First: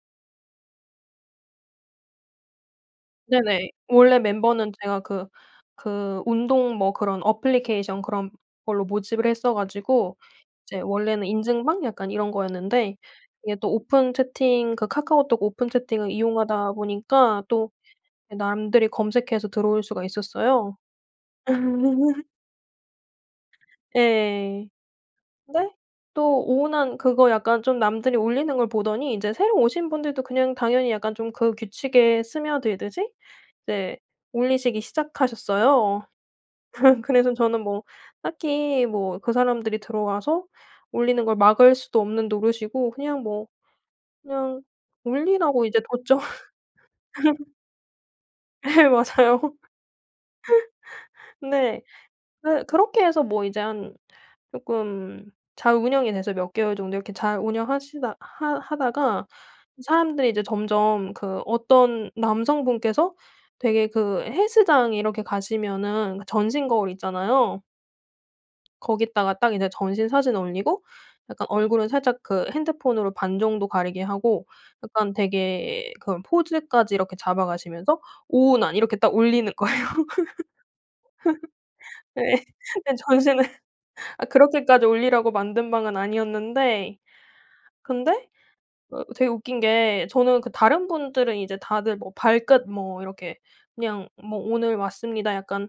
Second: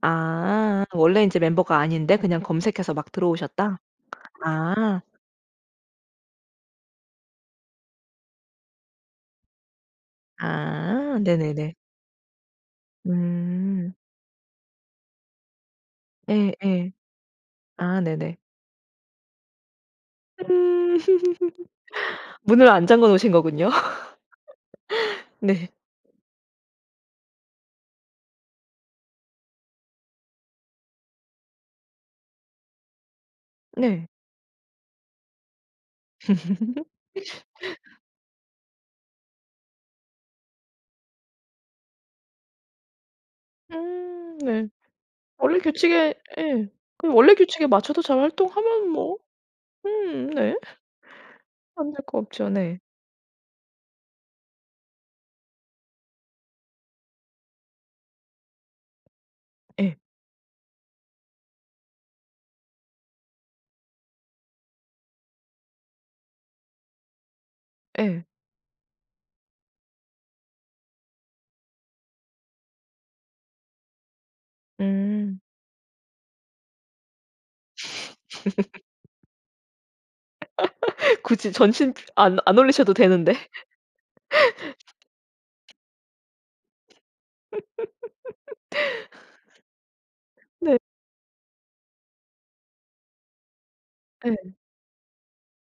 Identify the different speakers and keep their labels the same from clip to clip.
Speaker 1: 아. 원래 이제 멤버가 아닌데 그냥 검색해서 막
Speaker 2: 네네.
Speaker 1: 들어오셨다?
Speaker 2: 원래 멤버는 제가
Speaker 1: 아.
Speaker 2: 그 그 운동 뭐 그런 애플리케이션 그런 걸로 모집을 했어 가지고 이제
Speaker 1: 아.
Speaker 2: 원래는
Speaker 1: 네네네.
Speaker 2: 인증방 약간 이런 거였는데 이게 또
Speaker 1: 음.
Speaker 2: 오픈 채팅 그 카카오톡 오픈 채팅을 이용하다
Speaker 1: 예예.
Speaker 2: 보니까 또
Speaker 1: 아 네네.
Speaker 2: 남들이 검색해서 들어올 수가 있었어요.
Speaker 1: 음. 문을 안 잠궈 놓으신 거군요.
Speaker 2: 예.
Speaker 1: 네.
Speaker 2: 근데 또 오운완 그거 약간 좀 남들이 올리는 걸 보더니 이제 새로 오신 분들도 그냥 당연히 약간 좀 그 규칙에 스며들듯이 이제
Speaker 1: 네.
Speaker 2: 올리시기 시작하셨어요. 그래서 저는 뭐 딱히 뭐 그 사람들이 들어와서 올리는 걸 막을 수도 없는 노릇이고 그냥 뭐
Speaker 1: 음.
Speaker 2: 그냥
Speaker 1: 네. 원래
Speaker 2: 올리라고 이제
Speaker 1: 규칙에
Speaker 2: 뒀죠.
Speaker 1: 예. 그 원래 규칙에 맞춰서 잘
Speaker 2: 네.
Speaker 1: 활동하면 뭐
Speaker 2: 맞아요.
Speaker 1: 음 네.
Speaker 2: 근데
Speaker 1: 안 될 거 없죠.
Speaker 2: 그
Speaker 1: 네.
Speaker 2: 그렇게 해서 뭐 이제 한 쪼끔 잘 운영이 돼서 몇 개월 정도 이렇게 잘 운영하시다 하 하다가
Speaker 1: 예.
Speaker 2: 사람들이 이제 점점 그 어떤 남성분께서 되게 그 헬스장 이렇게 가시면은 전신 거울 있잖아요.
Speaker 1: 예.
Speaker 2: 거기다가 딱 이제 전신 사진 올리고 약간 얼굴은 살짝 그 핸드폰으로 반 정도 가리게 하고 약간
Speaker 1: 음.
Speaker 2: 되게 그런 포즈까지 이렇게 잡아가시면서 오운완 이렇게 딱 올리는 거예요.
Speaker 1: 굳이 전신
Speaker 2: 예.
Speaker 1: 안 안 올리셔도
Speaker 2: 예
Speaker 1: 되는데.
Speaker 2: 전신을. 아 그렇게까지 올리라고 만든 방은 아니었는데 근데 어 되게 웃긴 게 저는 그
Speaker 1: 네.
Speaker 2: 다른 분들은 이제 다들 뭐 발끝 뭐 이렇게 그냥 뭐
Speaker 1: 예.
Speaker 2: "오늘 왔습니다." 약간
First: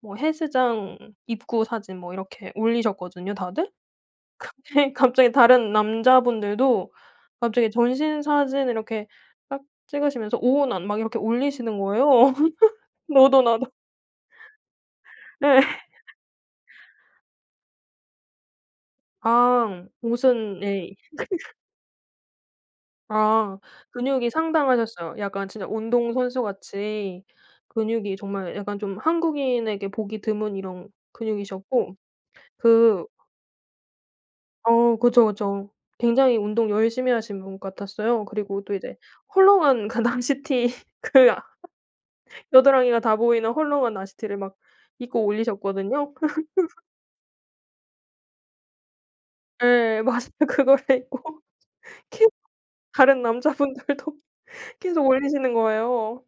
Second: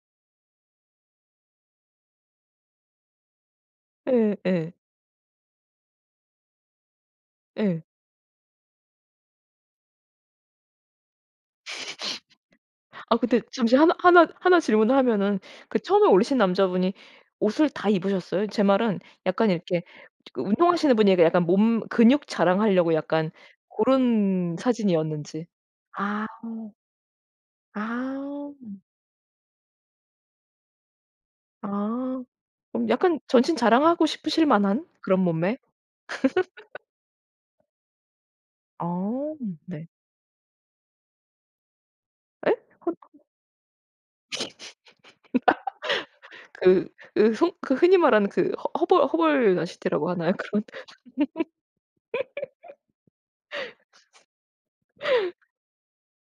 Speaker 2: 뭐 헬스장 입구 사진 뭐 이렇게 올리셨거든요 다들.
Speaker 1: 예 예.
Speaker 2: 근데 갑자기 다른 남자분들도 갑자기
Speaker 1: 예.
Speaker 2: 전신 사진을 이렇게 딱 찍으시면서 오운완 막 이렇게 올리시는 거예요
Speaker 1: 아 근데
Speaker 2: 너도 나도.
Speaker 1: 잠시 하나 하나 하나 질문을 하면은
Speaker 2: 네.
Speaker 1: 그 처음에 올리신 남자분이 옷을 다 입으셨어요? 제 말은 약간 이렇게
Speaker 2: 아.
Speaker 1: 그
Speaker 2: 옷은 예
Speaker 1: 운동하시는
Speaker 2: 이
Speaker 1: 분이라 약간
Speaker 2: 그러니까.
Speaker 1: 몸 근육 자랑하려고 약간
Speaker 2: 아. 근육이
Speaker 1: 고른
Speaker 2: 상당하셨어요.
Speaker 1: 사진이었는지.
Speaker 2: 약간 진짜
Speaker 1: 아.
Speaker 2: 운동선수같이 근육이
Speaker 1: 아오.
Speaker 2: 정말 약간 좀 한국인에게 보기 드문 이런 근육이셨고
Speaker 1: 아 그럼
Speaker 2: 그
Speaker 1: 약간 전신 자랑하고 싶으실 만한
Speaker 2: 어.
Speaker 1: 그런
Speaker 2: 그쵸,
Speaker 1: 몸매?
Speaker 2: 그쵸. 굉장히 운동 열심히 하신 분 같았어요. 그리고 또 이제
Speaker 1: 아우. 네.
Speaker 2: 헐렁한 그 나시티 그 아
Speaker 1: 예?
Speaker 2: 겨드랑이가 다
Speaker 1: [unintelligible]
Speaker 2: 보이는 헐렁한 나시티를 막 입고 올리셨거든요. 그 그래서
Speaker 1: 그 으 손 흔히 말하는 그 허 허벌 허벌
Speaker 2: 예.
Speaker 1: 나시티라고
Speaker 2: 맞아요.
Speaker 1: 하나요? 그런
Speaker 2: 그거를 입고 계 다른 남자분들도 계속 올리시는 거예요.